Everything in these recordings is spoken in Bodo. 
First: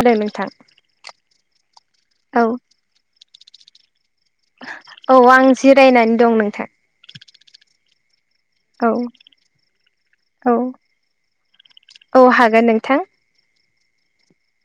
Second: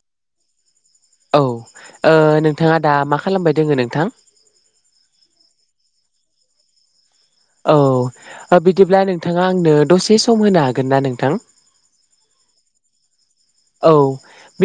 खोनादों नोंथां औ ओ औ नोंथांङा दा मा खालामबाय दोंङो नोंथां? औ आं जिरायनानै दं नोंथां। औ ओ औ बिदिब्ला नोंथांङा आंनो दसे सम औ होनो हागोन ना नोंथां? औ हागोन नोंथां औ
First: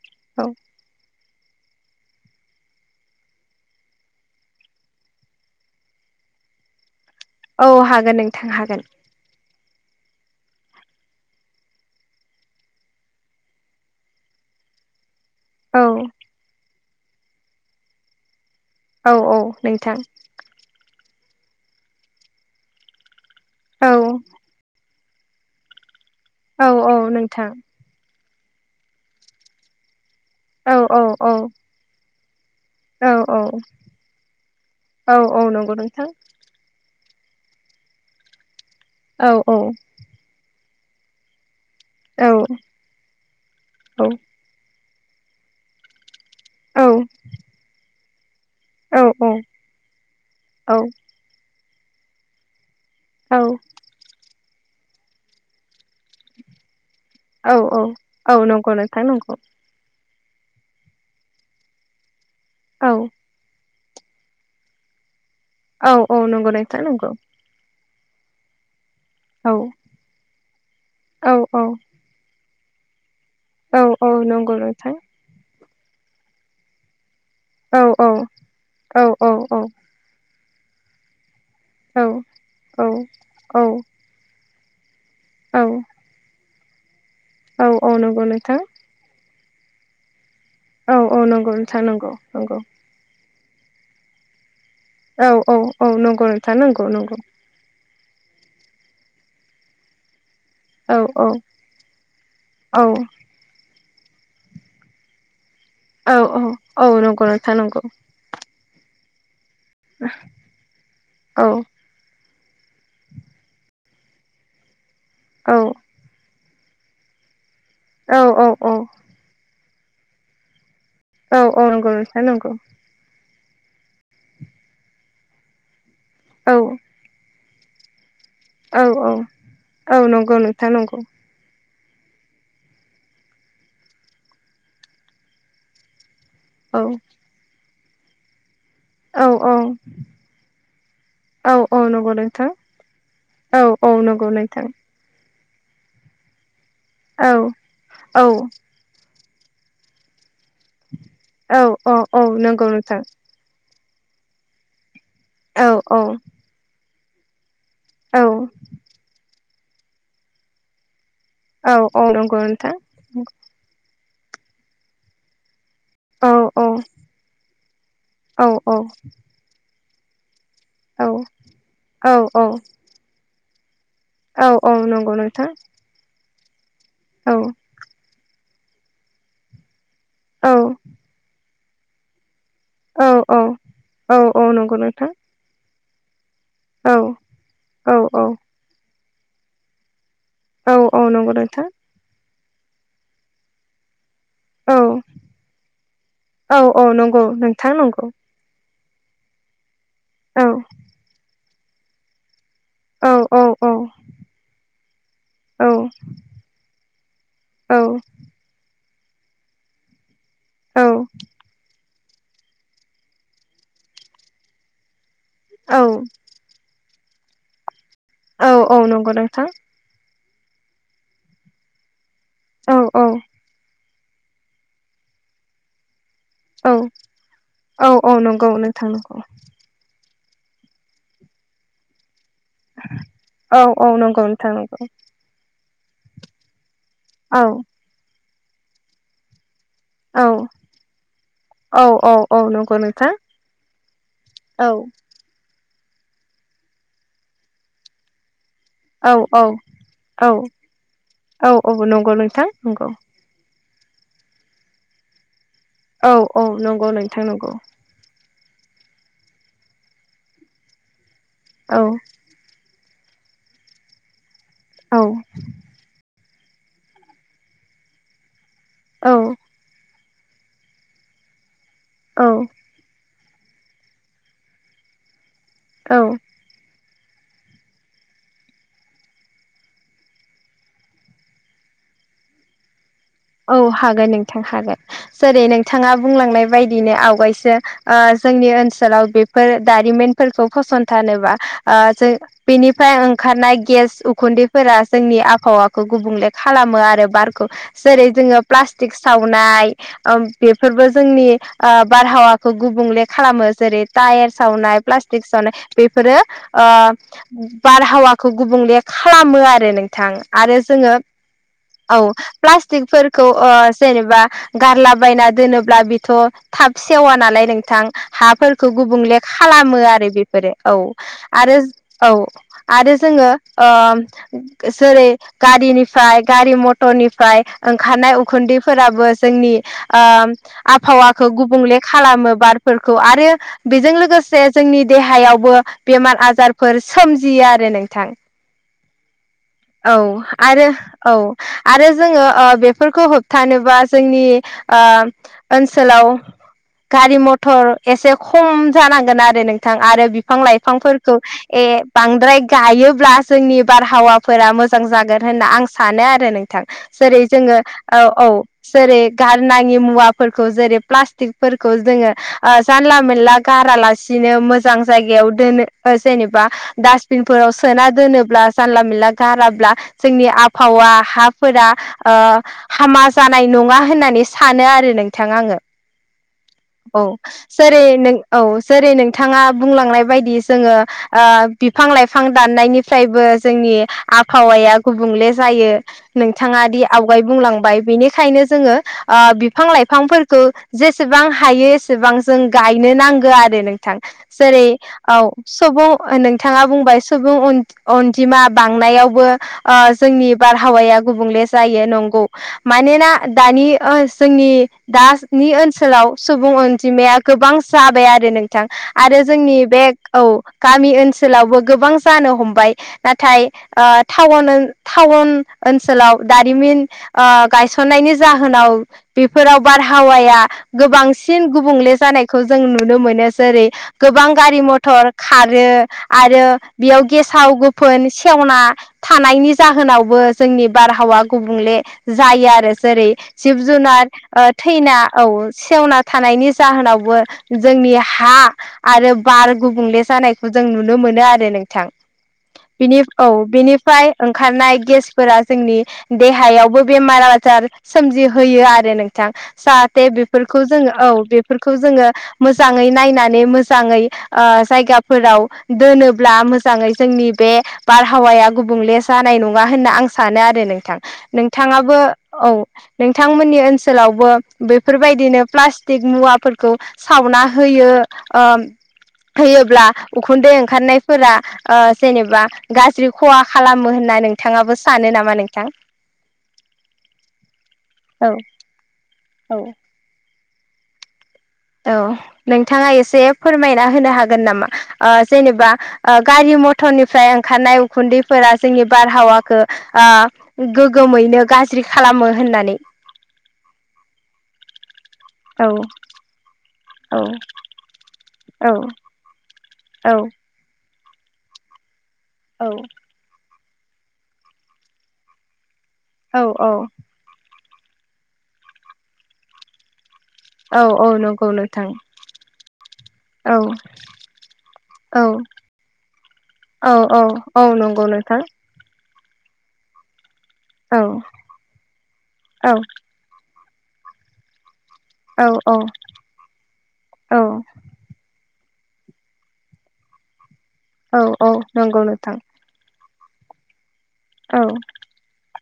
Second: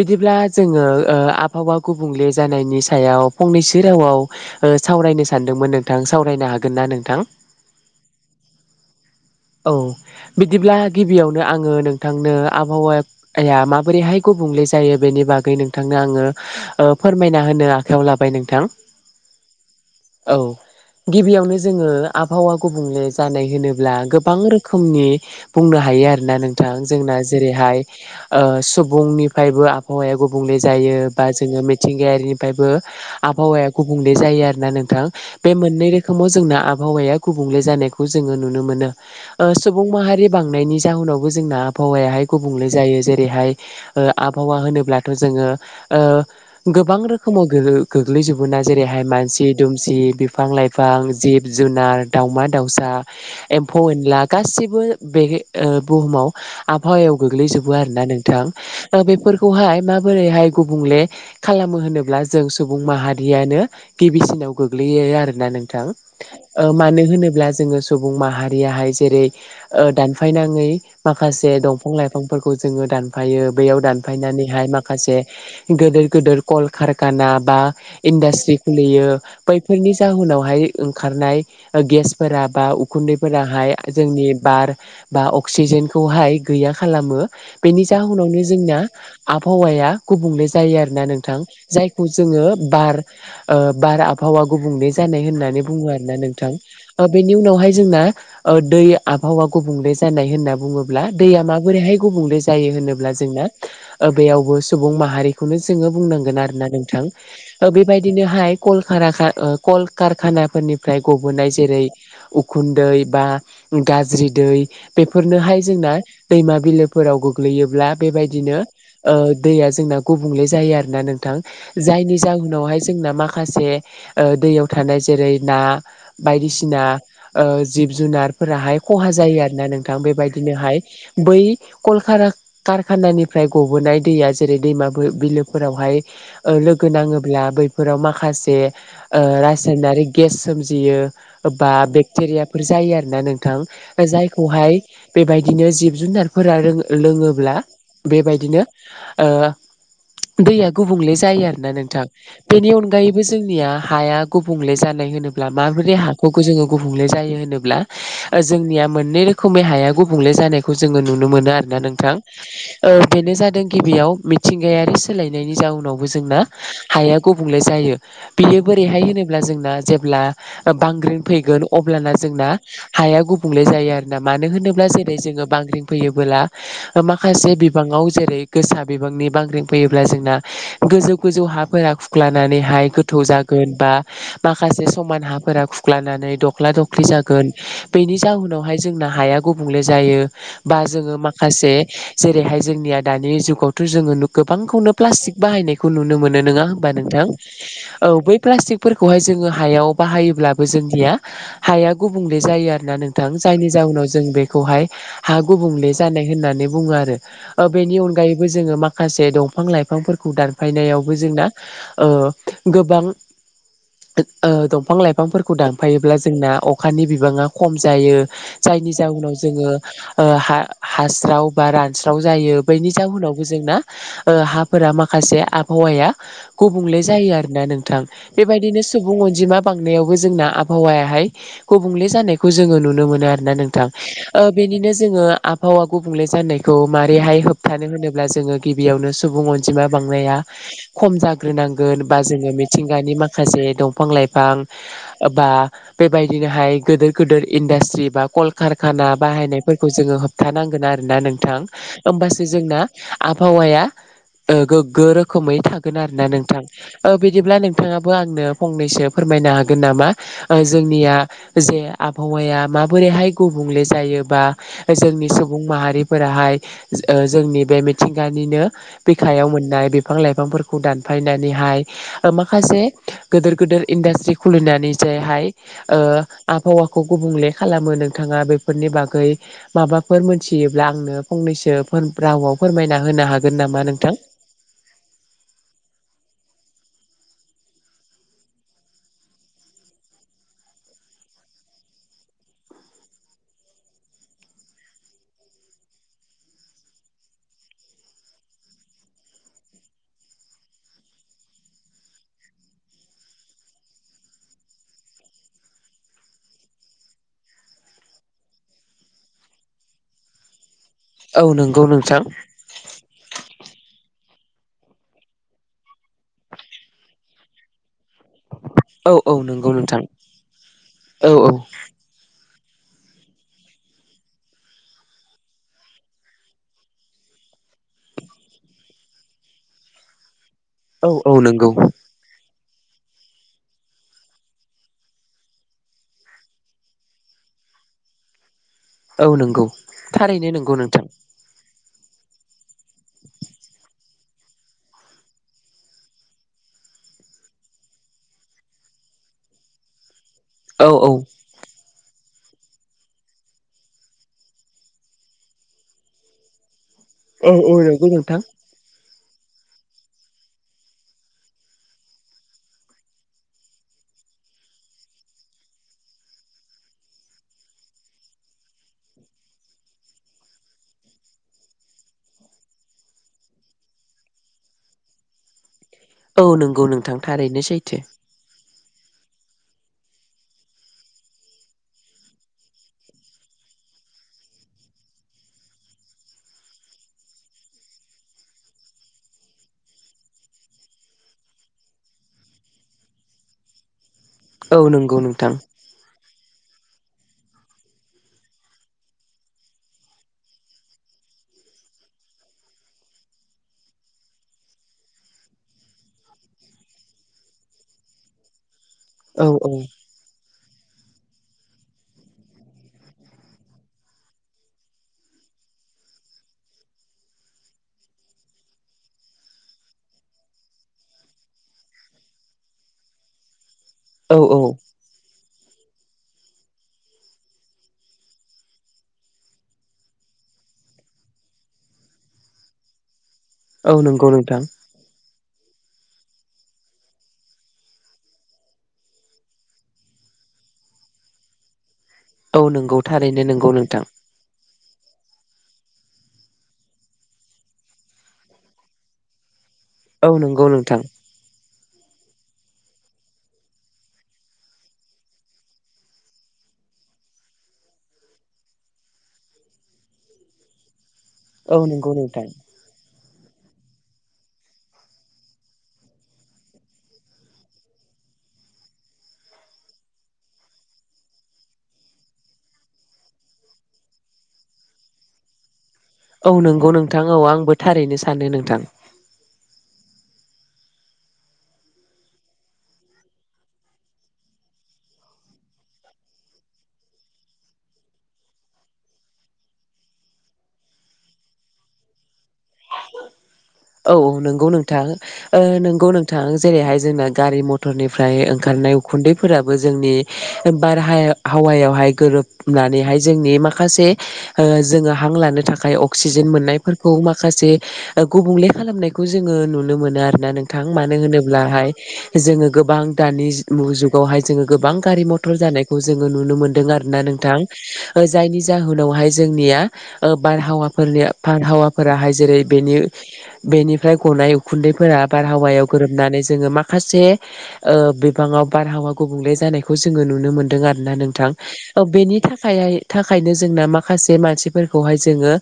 बिदिब्ला औ जोंङो ओ आबहावा गुबुंले जानायनि सायाव फंनैसो रावाव ओ सावरायनो सानदोंमोन नोंथां सावराय नो हागोन ना नोंथां। औ हागोन नोंथां हागोन। औ बिदिब्ला गिबियावनो आंङो नोंथांनो आबहावाया माबोरैहाय गु गुबुंले जायो बेनि बागै औ नोंथांनो आंङो ओ फोरमायना होनो आखायाव लाबाय नोंथां। औ औ नोंथां। औ गिबियावनो जोङो आबहावा गुबुंले जानाय औ होनोब्ला गो बां रोखोमनि बुंनो हायो आरोना औ नोंथां औ जोंना नोंथां जेरैहाय ओ सुबुंनिफ्रायबो आबहावाया गुबुंले औ जायो औ बा औ जोङो मिथिंगायारिनि फायबो औ औ आबहावाया गुबुंले जायो आरोना नोंथां। औ औ बे नंगौ मोननै नोंथां रोखोमाव जोंना आबहावाया गुबुंले जानायखौ जोङो नुनो मोनो औ ओ औ सुबुं माहारि बांनायनि जाउनावबो जोंना आबहावायाहाय औ गुबुंले जायो जेरैहाय ओ औ आबहावा होनोब्लाथ' जोङो ओ औ गोबां रोखोमाव गो गोग्लैजो बोना जेरैहाय मानसि दुमसि बिफां औ लाइफां जिब जुनार दावमा दाउ सा एम्फौ-एनला गासैबो बे ओ बुहुमाव आब हायाव औ गोग्लैजोबो आरो ना औ नोंथां नंगौ ओ नोंथां नंगौ बेफोरखौहाय मा बोरैहाय गुबुंले खालामो होनोब्ला जों सुबुं औ माहारियानो गिबिसिनाव गोग्लैयो आरोना नोंथां। औ औ नंगौ ओ नोंथां मानो नंगौ होनोब्ला जों सुबुं माहा रियाहाय जेरै औ ओ दानायनाङै औ माखासे औ दंफां लाइफांफोरखौ जोङो दान फायो बैयाव औ औ नंगौ दानफायनानैहाय नोंथां माखासे गोदोर गोदोर कलखार खाना बा औ औ इन्डास्ट्रि औ खुलियो औ बैफोरनि जाहोनावहाय ओंखारनाय गेसफोरा बा औ औ उखुन्दैफोराहाय औ जोंनि बार बा औ अक्सिजेनखौहाय गैया खालामो औ बेनि औ नंगौ जाहोनावनो नोंथां जोंना आबहावाया गुबुंले जायो औ आरोना औ नोंथां नंगौ जायखौ नंगौ जोङो नंगौ बार ओ बार आबहावा गुबुंले जानाय औ औ होननानै औ बुङो आरो ना नंगौ नोंथां। नंगौ ओ नंगौ बेनि उनावहाय जोंना ओ दै आबहावा गुबुंले जानाय होनना औ बुङोब्ला औ दैया माबोरैहाय गुबुंले जायो औ होनोब्ला जोंना ओ बेयावबो सुबुं माहारि खौनो जोङो औ बुंनांगोन औ आरोना औ नोंथां नंगौ नोंथां ओ नंगौ बेबायदिनोहाय कलखाराखा ओ कलकारखानाफोरनिफ्राय औ गबोनाय जेरै उखुन्दै बा गाज्रि दै औ बिफोरनोहाय जोंना दैमा बिलोफोराव गो ग्लैयोब्ला औ औ बेबायदिनो ओ दैया जोंना गुबुंले जायो आरो। ना नोंथां औ नंगौ जायनि नोंथां नंगौ जाहोनावहाय जोंना माखा से ओ दैयाव थानाय जेरै ना औ बायदिसिना ओ जिब जुनारफोराहाय औ खहा औ जायो आरो ना औ नोंथां नंगौ नोंथां बेबायदिनोहाय नंगौ बै कल खारा कारखानानिफ्राय गबोनाय दैया जेरै दैमा बो बिलोफोरावहाय ओ औ लोगो नाङोब्ला बैफोराव माखासे ओ औ औ रासायनारि गेस सोमजियो औ बा औ नंगौ बेक्टेरिया नोंथां जायो आरोना औ औ नोंथां नंगौ नोंथां जायखौहाय बेबायदिनो जिब जुनारफोरा रोङो औ लोङोब्ला औ बेबायदिनो ओ दैया गुबुंले जायो औ आरो ना औ नोंथां औ । नंगौ बेनि नोंथां अनगायैबो जोंनिया हाया गुबुंले जानाय होनो ब्ला औ माबोरै औ हाखौ जोङो गुबुंले जायो होनोब्ला औ जोंनिया मोननै रो खोमै हाया गुबुंले जानायखौ जोङो नुनो मोनो औ आरोना औ नोंथां। नंगौ नोंथां ओ बेनो जादों गिबियाव मिथिंगायारि सोलायनायनि जाउन नावबो औ जोंना औ हाया गुबुंले जायो औ बियो बोरैहाय होनोब्ला जोंना जेब्ला बांग्रिं फैगोन अब्लाना औ औ जोंना हाया गुबुंले जायो आरो। ना औ मानो औ होनोब्ला नंगौ जेरै जोङो नोंथां बांग्रिं फैयोबोला औ माखासे बिबाङाव जेरै गोसा बिबांनि बांग्रिं फैयोब्ला जोंना औ गोजौ गोजौ हाफोरा खुख्ला नानै हाया औ गोथौ औ जागोन बा औ औ नंगौ माखासे नोंथां समान हाफोरा खुख्लानानै दख्ला औ दख्लि जागोन औ बेनि औ जाहोनावहाय जोंना हाया गुबुंले जायो। औ बा औ जोङो नंगौ नोंथां माखासे जेरैहाय जोंनिया दानि जुगावथ' जोङो नु औ गोबांखौनो प्लास्टिक बाहायनायखौ नुनो मोनो औ नङा औ होमबा नंगौ नोंथां नंगौ औ बै प्लास्टिक फोरखौहाय जोङो हायाव औ बाहायोब्लाबो जोंनिया हाया गुबुंले जायो आरोना औ नोंथां औ औ जायनि जाउनाव जों बेखौहाय हा औ गुबुंले जानाय होननानै बुङो आरो। ओ बेनि अनगायैबो जोङो माखासे दंफां लाइफांफोरखौ औ दानफायनायावबो जोंना ओ गोबां दंफां लाइफांफोरखौ औ दानफायोब्ला ज अखानि बिबाङा खम जायो औ औ जायनि नंगौ जाउनाव नोंथां जोङो ओ हा-हास्राव बा रानस्राव जायो औ बैनि औ जाहोनावबो जोंना ओ हाफोरा माखासे आबहावाया औ गुबुंले जायो आरोना औ नोंथां औ नंगौ बेबायदिनो नोंथां सुबुं नंगौ अनजिमा बांनायावबो जोंना आबहावाया हाय गुबुंले जानायखौ जों नुनो मोन आरोना औ नोंथां औ नंगौ । ओ नोंथां बेनि नंगौ नों जोङो आ आबावा गुबुंले जानायखौ औ मारोरैहाय होबथानो होनोब्ला जोङो गिबियावनो सुबुं अन जिमा औ बांनाया खम औ जाग्रोनांगोन बा औ जोङो नंगौ नोंथां मिथिंगानि माखासे दंफां लाइफां औ बा बेबायदिनोहाय गिदिर गिदिर इनडास्ट्रि बा कल कारखाना औ औ बाहायनायफोरखौ जोङो औ होबथानांगोन आरोना औ नोंथां औ नंगौ होमबासो नोंथां जोंना नंगौ आबहावाया ओ गोग्गो रोखोमै थागोन औ आरोना औ नोंथां नंगौ नोंथां नंगौ बिदिब्ला नोंथाङाबो आंनो फंनैसो फोरमायनो हागोन नामा जोंनिया जे औ आबहावाया मा बोरैहाय गुबुंले जायोबा औ जोंनि सुबुं माहारिफोराहाय ओ जोंनि बे मिथिंगानिनो औ बिखायाव मोननाय बिफां लाइफांफोरखौ दानफायनानैहाय औ माखासे गिदोर गिदिर इन्डास्ट्रि खुलिनानै जायहाय ओ औ आबहावा खौ गुबुंले खालामो नोंथाङा बेफोरनि बागै माबाफोर मोनथियोब्ला आंनो फंनैसो रावाव फोरमायना औ हागोन नोंथां हागोन जेरै नोंथाङा बुंलांनाय बायदिनो आव गायसो ओ जोंनि ओनसोलाव बेफोर दारिमिनफोरखौ फसंथानोबा ओ जों बेनिफ्राय ओंखारनाय गेस उखुन्दैफोरा जोंनि आबहावाखौ गुबुंले खालामो आरो बारखौ जेरै जोङो प्लास्टिक सावनाय ओ बेफोरबो जोंनि बारहावाखौ गुबुं ले खालामो जै टायेर सावनाय प्लासटिक सावनाय बेफोरो ओ बारहावाखौ गुबुंले खालामो आरो नोंथां आरो जोङो औ नंगौ नोंथां । प्लासटिक फोरखौ ओ जेनेबा गारलाबायना दोनोब्ला बेथ' थाब सेवा नालाय नोंथां । हाफोरखौ औ गुबुंले औ नंगौ खालामो नोंथां आरो बेफोरो औ औ औ आरो औ । आरो जोङो ओ जेरै गारिनिफ्राय गारि मटरनि फ्राय ओंखारनाय उखुन्दैफोराबो जोंनि ओ औ आबहावाखौ औ नंगौ गुबुंले खालामो बार फोरखौ आरो बेजों लोगोसे जोंनि देहायावबो बेमार आजारफोर सोमजियो आरो नोंथां औ नंगौ औ थारैनो आरो नंगौ नोंथां औ । जोङो ओ बेफोरखौ होबथानोबा जोंनि ओ ओनसोलाव गारि मथर एसे खम जानांगोन आरो नोंथां आरो बिफां औ औ लाइफांफोरखौ ए बांद्राय गायोब्ला जोंनि बारहावाफोरा मोजां जागोन होनना आं सानो आरो नोंथां। जेरै जोङो औ औ जेरै गारनााङि मुवाफोरखौ जेरै प्लास्टिकफोरखौ जोङो ओ जानला मोनला गारालासिनो बि मोजां जाय जेनेबा बिनाव सोना दोनोब्ला जानला मोनला गाराब्ला जोंनि आबहावा हा फोरा ओ हामा जानाय नङा होननानै सानो आरो नोंथां आङो । औ नंगौ औ नोंथां थारैनो जेरै सैथो नों औ जेरै नोंथाङा बुंलांनाय बायदि जोङो ओ बिफां लाइफां दाननायनिफ्रायबो जोंनि नि आबहावाया गुबुंले जायो नोंथाङा दि आवगाय बुंलांबाय बेनिखायनो जोङो ओ बिफां लाइफांफोरखौ जेसेबां हायो एसेबां जों गायनो नांगौ आरो नोंथां जेरै औ नंगौ नोंथां सबुं ओ नोंथाङा बुंबाय सुबुं अन-अनजिमा बांनायावबो ओ जोंनि बारहावाया गुबुंले जायो नंगौ मानोना दानि ओ जोंनि दानि ओनसोलाव सुबुं अनजिमाया गोबां जाबाय आरो नोंथां आरो औ जोंनि औ बे औ गामि ओनसोलावबो गोबां जानो हमबाय नाथाय टाउन टाउन ओनसोलाव दारिमिन गायसननायनि जाहोनाव बेफोराव बारहावाया गोबांसिन गुबुंले जानायखौ जों नुनो औ औ मोनो खारो आरो बेयाव गेसाव गोफोन सेवना थानायनि जाहोनावबो जोंनि बारहावा गुबुंले जायो आरो जेरै जिब औ जुनार नंगौ ओ नोंथां थैयना औ सेवना थानायनि जाहोनावबो जोंनि हा आरो बार गुबुंले जानायखौ जों नुनो मोनो आरो नोंथां बि नंगौ औ थारैनो बेनिफाय नंगौ नोंथां बिनिफ्राय ओंखारनाय गेसफोरा जोंनि देहायावबो बेमार आजार सोमजिहोयो आरो नोंथां जाहाथे औ बेफोरखौ नंगौ जोंङो नोंथां औ बेफोरखौ जोंङो मोजांङै नायनानै मोजांङै ओ जायगाफोराव दोनोब्ला मो मोजांङै जोंनि बे बारहावाया गुबुंले जानाय नंङा होनना आं सानो आरो नोंथां औ नोंथाङाबो नंगौ नोंथां औ बिथांमोननि ओनसोलावबो बेफोरबायदिनो प्लास्टिक मुवाफोरखौ सावना होयो ओ होयोब्ला उखुन्दै ओंखारनायफोरा जेनेबा गाज्रि खहा खालामो होननानै नोंथाङाबो सानो नामा नोंथां औ नंगौ नोंथां औ आंबो थारैनो औ सानो नोंथां औ औ नोंथाङा एसे फोरमायना होनो हागोन नामा जेनेबा ओ गारि मटरनिफ्राय ओंखारनाय उखुन्दैफोरा जोंनि बारहावाखौ ओ गोग्गोमैयैनो गा गाज्रि खालामो होननानै औ औ नंगौ नों औ नोंगौ नोंथां जेरैहाय औ जोंना गारि मथरनिफ्राय औ ओंखारनाय उखुन्दैफोराबो जों जोंनि औ बा र हावायावहाय औ गोरोबनानैहाय जोंनि माखासे जोंङो हां लानो थाखाय थाखाय औ अक्सिजेन औ मोननायफोरखौ माखासे गुबुंले खालामनायखौ जोंङो नुनो मोनो आरो औ नोंथां औ मानो नंगौ नोंथां होनोब्लाहाय जोंङो गोबां दानि औ जुगावहाय जोंङो गोबां औ गारि मथर जानायखौजों नुनो मोनदों औ आरो ना औ नोंथां औ नंगौ नोंथां जायनि जाहोनावहाय जोंनिया औ बारहावाफोरनि बारहावाफोराहाय जेरै औ बेनि बेनिफ्राय गनाय उखुन्दैफोरा औ औ बारहावायाव गोरोबनानै जोंङो माखासे औ ओ गोबांङाव बारहावा गुबुंले जानायखौ जोंङो नुनो मोन्दों आरो ना औ औ नोंथां नंगौ नोंथां बेनि थाखायहाय थाखायनो जोंना माखासे औ मानसिफोरखौहाय जोंङो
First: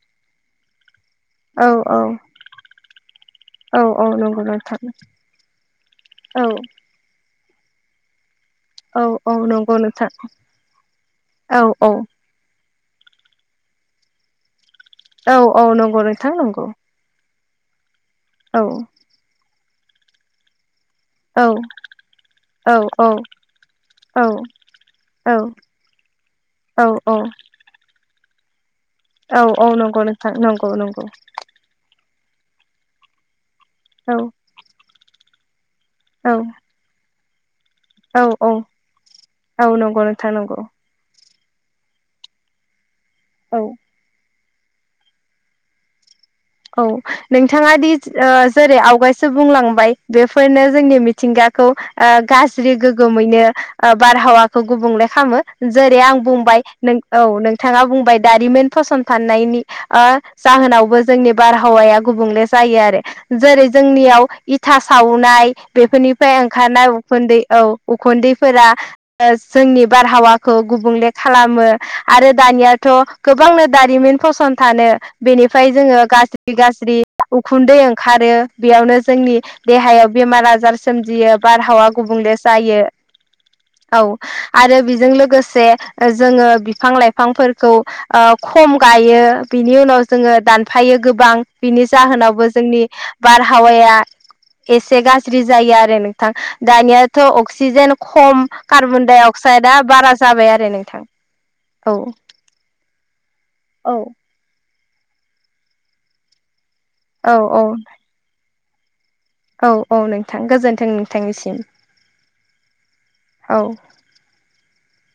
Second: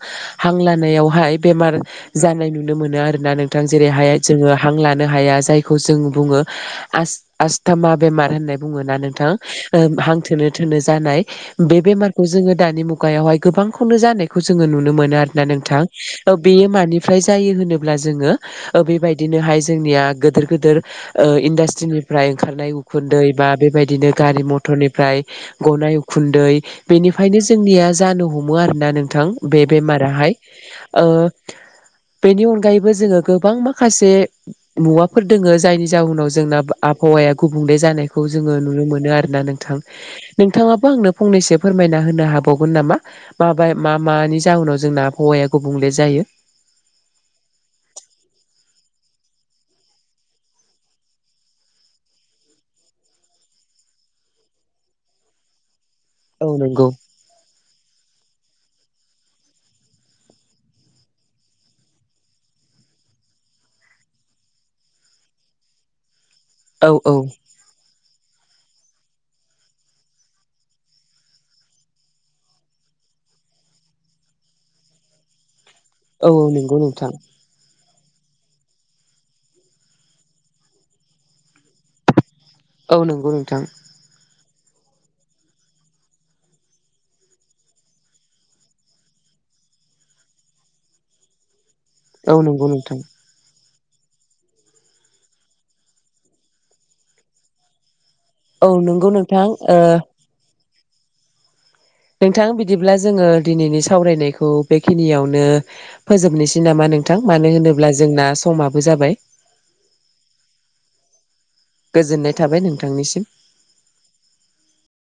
हां लानायाव औ बेमार औ जानाय नुनो मोनो आरोना नोंथां औ जेरै औ नंगौ जोंङो हां नोंथां लानो हाया जायखौ जों बुंङो औ आस [unintelligible] आस्थ मा बेेमार होननो बुंङो औ नोंथां औ नंगौ नोंथां हां थोनो थोनो जानाय औ बे औ बेमारखौ जोंङो जो दानि मुगायावहाय गोबांनो जानायखौ जो नुनो मोन औ आरोना औ नोंथां नंगौ नोंथां नंगौ बेयो मानिफ्राय जायो होनोब्ला औ जोंङो बेबायदिनोहाय जोंनिया गोदोर गोदोर औ इन्डास्ट्रिनिफ्राय ओंखारनाय औ औ उखुन्दै बा बेबायदिनो औ गारि मथरनिफ्राय गनाय गनाय उखुन्दै औ बेनिफ्रायनो जोंनिया जानो हमो दा नोंथां औ बे औ नंगौ बेमाराहाय नोंथां नंगौ नंगौ ओ बेनि अनगायैबो जोंङो गोबां माखासे औ मुवाफोर दोङो जायनि जाहउनाव औ जोंना आबहावाया गुबुंले औ जानायखौ जोंङो नुनो मोनो आरोना औ नोंथां नंगौ नोंथां नंगौ नोंथाङाबो आंनो फंनैसो फोयमायना होनो हाबावगोन नामा बा औ बा मा मा जाउनाव जोंना आबहावाया गुबुंले जायो औ नोंथाङा दि ओ जेरै आवगायसो बुंलांबाय बेफोरनो जोंनि मिथिंगाखौ ओ गाज्रि गोग्गोमैनो ओ बारहावाखौ गुबुंले खालामो जेरै आं औ बुंबाय नंगौ औ नोंथाङा बुंबाय दारिमिन फसं फाननायनि ओ जाहोनावबो जोंनि बारहावाया गुबुंले जायो आरो। जेरै जोंनियाव इथा सावनाय बेफोरनि फ्राय ओंखारनाय उखुन्दै, औ उखुन्दै फोरा जोंनि बारहावाखौ गुबुंले खालामो आरो दानियाथ' गोबां गोबांनो दारिमिन फसंथानो बेनिफ्राय जोङो औ नंगौ गाज्रि-गाज्रि नोंथां उखुन्दै ओं खारो बेयावनो जोंनि देहायाव बेमार-आजार सोमजियो बारहावा गुबुंले जायो, औ नंगौ नोंथां औ आरो बेजों लोगोसे जोङो बिफां-लाइफांफोरखौ ओ खम गायो बिनि उनाव जोङो दानफायो गोबां, बिनि औ जाहोनावबो नंगौ जोंनि नोंथां बार हावाया एसे गाज्रि जायो आरो नोंथां दानियाथ' अक्सिजेन खम औ कार्बन नंगौ डाइ नोंथां ओ अक्साइदा बारा जाबाय आरो नोंथां औ नोंथां बिदिब्ला जोङो दिनैनि औ सावरायनायखौ बेखिनियावनो फोजोबनोसै नामा नोंथां औ मानो औ होनोब्ला जोंना समाबो जाबाय औ औ नोंथां गोजोन्थों नोंथांनिसिम गोजोननाय थाबाय नोंथांनिसिम औ